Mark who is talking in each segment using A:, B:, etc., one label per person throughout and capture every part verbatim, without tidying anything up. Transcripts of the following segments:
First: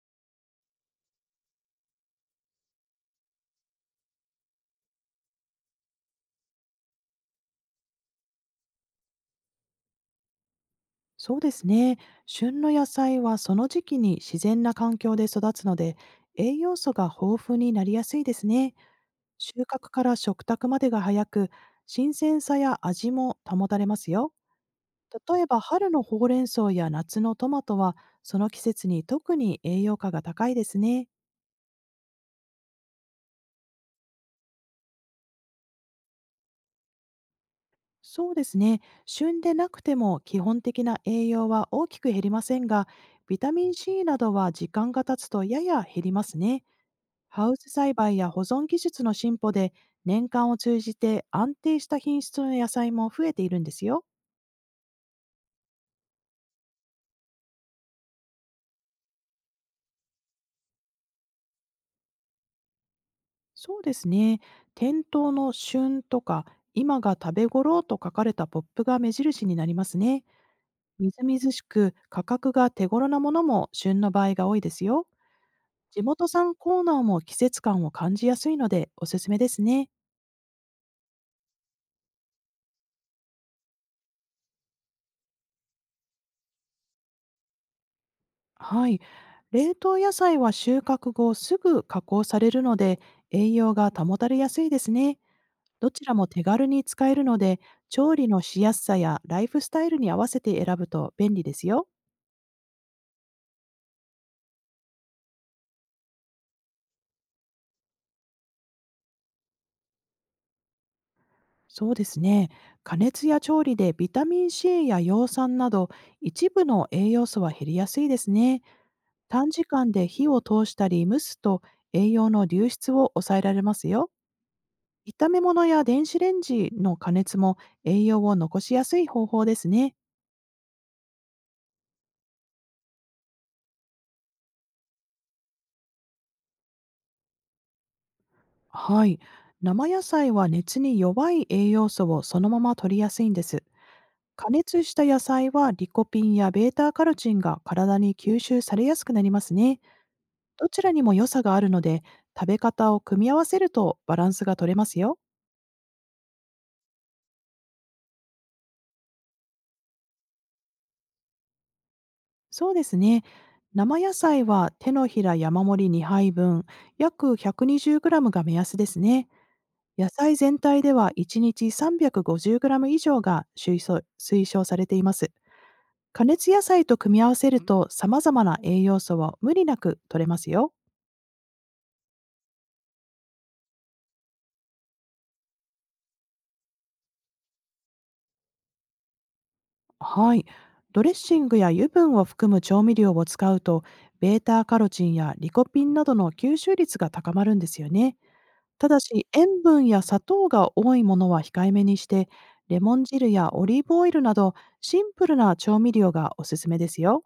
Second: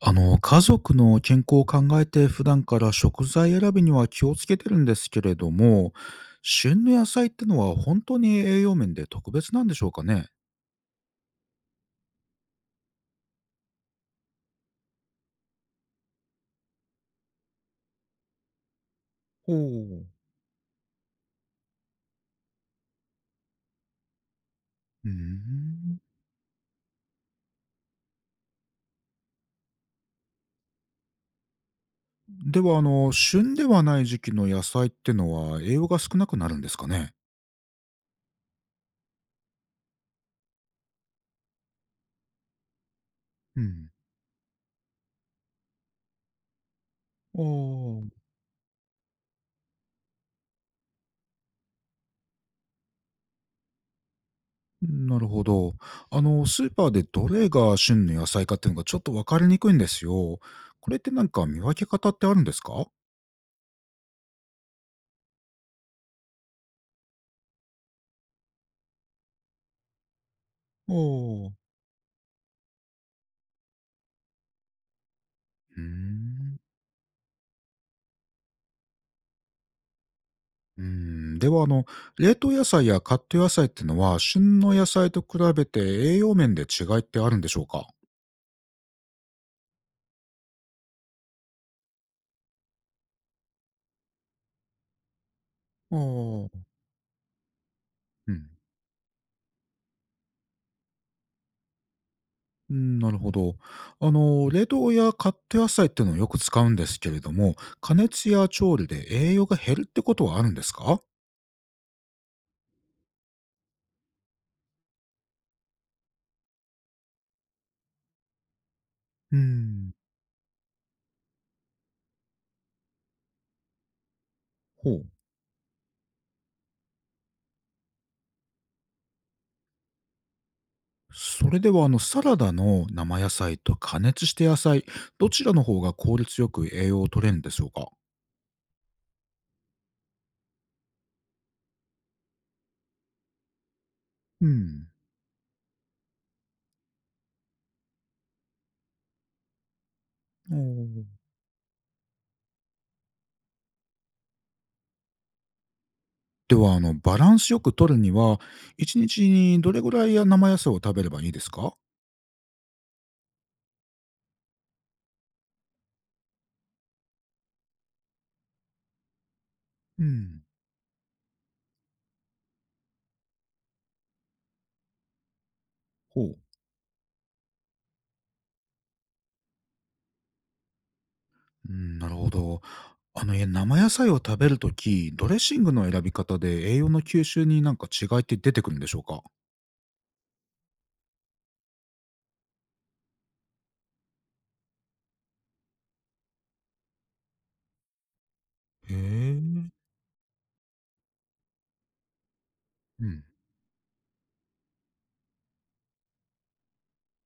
A: あの、家族の健康を考えて普段から食材選びには気をつけてるんですけれども、旬の野菜ってのは本当に栄養面で特別なんでしょうかね？
B: そうですね。旬の野菜はその時期に自然な環境で育つので、栄養素が豊富になりやすいですね。
A: ほ
B: 収穫か
A: う。
B: ら食卓までが早く、新鮮さや味も保たれますよ。
A: うー
B: 例えば春
A: ん。
B: のほうれん草や夏のトマトは、その季節に特に栄養価が高いですね。
A: では、あの、旬ではない時期の野菜ってのは栄養が少なくなるんですかね？
B: そうですね。旬でなくても基本的な栄養は大きく減りませんが、ビタ
A: う
B: ミン
A: ん。
B: C などは時間が経つとやや減りますね。
A: あ
B: ハウス栽培
A: あ、
B: や保存技術の進歩で年間を通じて安定した品質の野菜も増えているんですよ。
A: なるほど。あの、スーパーでどれが旬の野菜かっていうのがちょっと分かりにくいんですよ。これってなんか見分け方ってあるんですか？
B: そうですね。店頭の旬とか今が食べ頃と書かれたポップが目印になりますね。みずみ
A: お
B: ず
A: あ、
B: しく価格が手頃なものも旬の場合が多いですよ。
A: うー
B: 地元産
A: ん。
B: コーナーも季節感を感じやすいのでおすすめですね。
A: うーん、ではあの、冷凍野菜やカット野菜ってのは、旬の野菜と比べて栄養面で違いってあるんでしょうか？
B: はい。冷凍野菜は収穫後すぐ加工されるので、栄養が保たれやすいですね。ど
A: あ
B: ちらも手
A: あ。う
B: 軽に使えるので、調理のし
A: ん。
B: やすさやライフスタイルに合わせて選ぶと便利ですよ。
A: うーん、なるほど。あの、冷凍やカット野菜ってのをよく使うんですけれども、加熱や調理で栄養が減るってことはあるんですか？
B: そうですね。加熱や調理でビタミン C や葉酸など一部の栄養素は減りやすいですね。
A: うー
B: 短時
A: ん。
B: 間で火を通したり蒸すと、栄養の流出を抑えられますよ。
A: ほう。
B: 炒め物や電子レンジの加熱も栄養を残しやすい方法ですね。
A: それではあの、サラダの生野菜と加熱して野菜、どちらの方が効率よく栄養を取れるんでしょうか？
B: はい。生野菜は熱に弱い栄養素をそのまま取りやすいんです。
A: う
B: 加熱
A: ん。
B: した野菜はリコピンやベータカロチンが体に吸収されやすくなりますね。
A: お
B: どちらにも
A: お。
B: 良さがあるので、食べ方を組み合わせるとバランスが取れますよ。
A: では、あの、バランスよく取るには、いちにちにどれぐらいや生野菜を食べればいいですか？
B: そうですね。生野菜は手のひら山盛りにはいぶん、約 ひゃくにじゅうグラム が目安ですね。
A: う
B: 野菜
A: ん。
B: 全体ではいちにち さんびゃくごじゅうグラム 以上が推奨推奨されています。
A: ほ
B: 加
A: う。
B: 熱野菜と組み合わせると様々な栄養素を無理なく摂れますよ。
A: うん、なるほど。あの、え、生野菜を食べるとき、ドレッシングの選び方で栄養の吸収になんか違いって出てくるんでしょうか？
B: はい。ドレッシングや油分を含む調味料を使うと、ベータカロチンやリコピンなどの吸収率が高まるんですよね。た
A: へ
B: だし、塩
A: え。
B: 分や砂糖が多いものは控えめにして、レモン
A: うん、
B: 汁やオリーブオイルなど、シンプルな調味料がおすすめですよ。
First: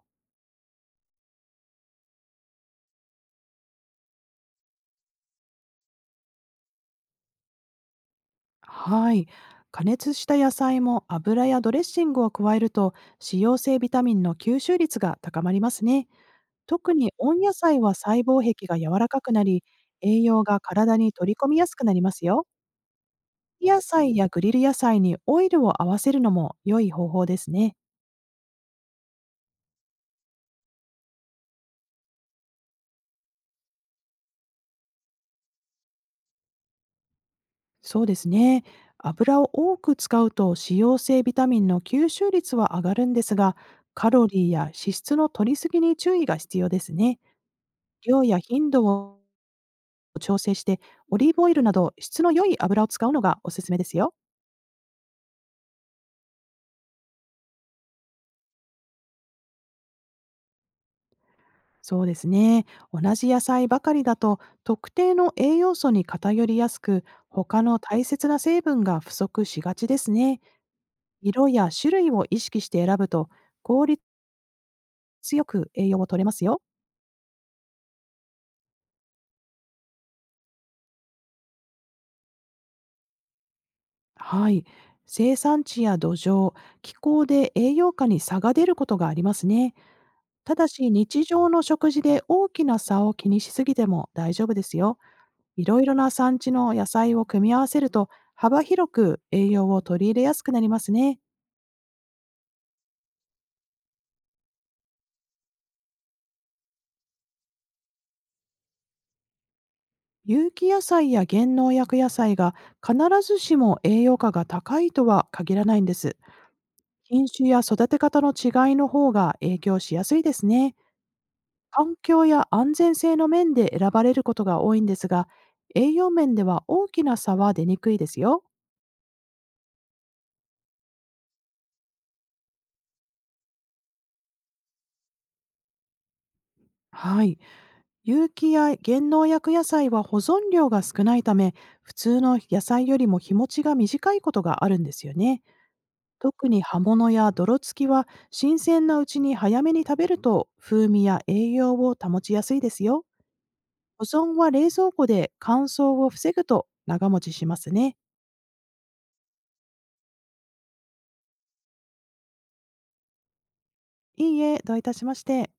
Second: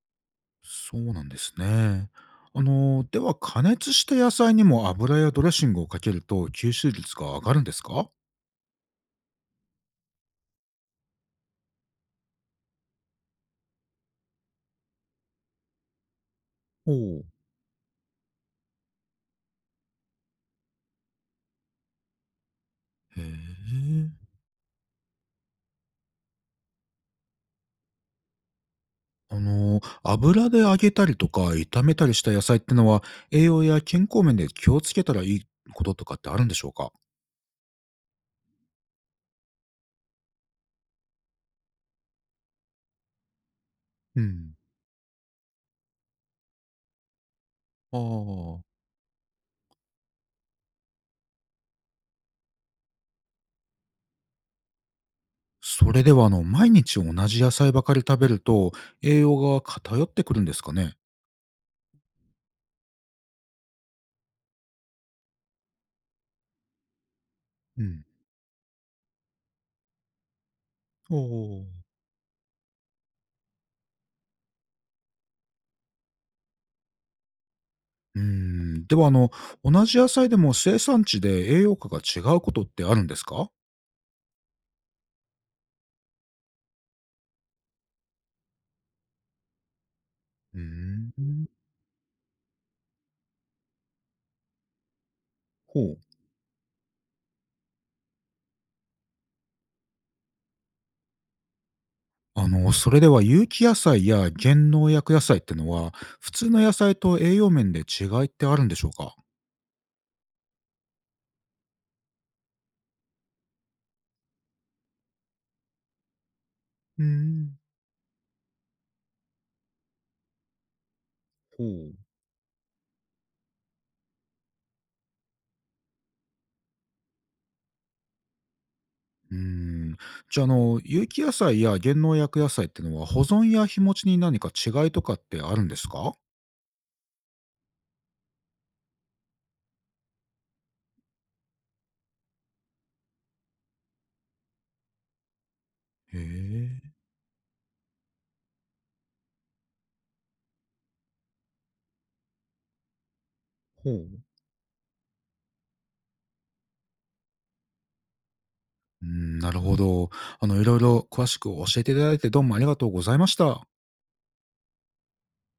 A: そうなんですね。あの、では加熱した野菜にも油やドレッシングをかけると吸収率が上がるんですか？
B: はい。加熱した野菜も油やドレッシングを加えると、使用性ビタミンの吸収率が高まりますね。
A: ほ
B: 特に
A: う。
B: 温野菜は細胞壁が柔らかくなり、栄養が体に取り込みやすくなりますよ。
A: へ
B: 野
A: え。
B: 菜やグリル野菜にオイルを合わせるのも良い方法ですね。
A: あの、油で揚げたりとか炒めたりした野菜ってのは、栄養や健康面で気をつけたらいいこととかってあるんでしょうか？
B: そうですね。油を多く使うと脂溶性ビタミンの吸収率は上がるんですが、カ
A: う
B: ロリー
A: ん。
B: や脂質の摂りすぎに注意が必要ですね。
A: あ
B: 量や頻
A: あ。
B: 度を調整して、オリーブオイルなど質の良い油を使うのがおすすめですよ。
A: それでは、あの、毎日同じ野菜ばかり食べると、栄養が偏ってくるんですかね？
B: そうですね。同じ野菜ばかりだと特定の栄養素に偏りやすく、他の
A: うん。
B: 大切な成分が不足しがちですね。
A: お
B: 色や
A: お。
B: 種類を意識して選ぶと、効率よく栄養を取れますよ。
A: うん、では、あの、同じ野菜でも生産地で栄養価が違うことってあるんですか？
B: はい。生産地や土壌、気候で栄養価に差が出ることがありますね。た
A: う
B: だし
A: ん、
B: 日常の食事で大きな差を気にしすぎても大丈夫ですよ。いろいろ
A: ほ
B: な
A: う。
B: 産地の野菜を組み合わせると、幅広く栄養を取り入れやすくなりますね。
A: あの、それでは有機野菜や減農薬野菜ってのは、普通の野菜と栄養面で違いってあるんでしょうか。
B: 有機野菜や減農薬野菜が必ずしも栄養価が高いとは限らないんです。
A: うー
B: 品種
A: ん、
B: や育て方の違いの方が影響しやすいですね。
A: ほう。
B: 環境や安全性の面で選ばれることが多いんですが、栄養面では大きな差は出にくいですよ。
A: うーん。じゃあ、あの、有機野菜や減農薬野菜ってのは、保存や日持ちに何か違いとかってあるんですか。
B: はい。有機や減農薬野菜は保存量が少ないため、普通の野菜よりも日持ちが短いことがあるんですよね。
A: へ
B: 特に葉
A: え、
B: 物や泥付きは新鮮なうちに早めに食べると、風味や栄養を保ちやすいですよ。
A: ほ
B: 保
A: う。
B: 存は冷蔵庫で乾燥を防ぐと長持ちしますね。
A: うーん、なるほど。あの、いろいろ詳しく教えていただいてどうもありがとうございました。
B: いいえ、どういたしまして。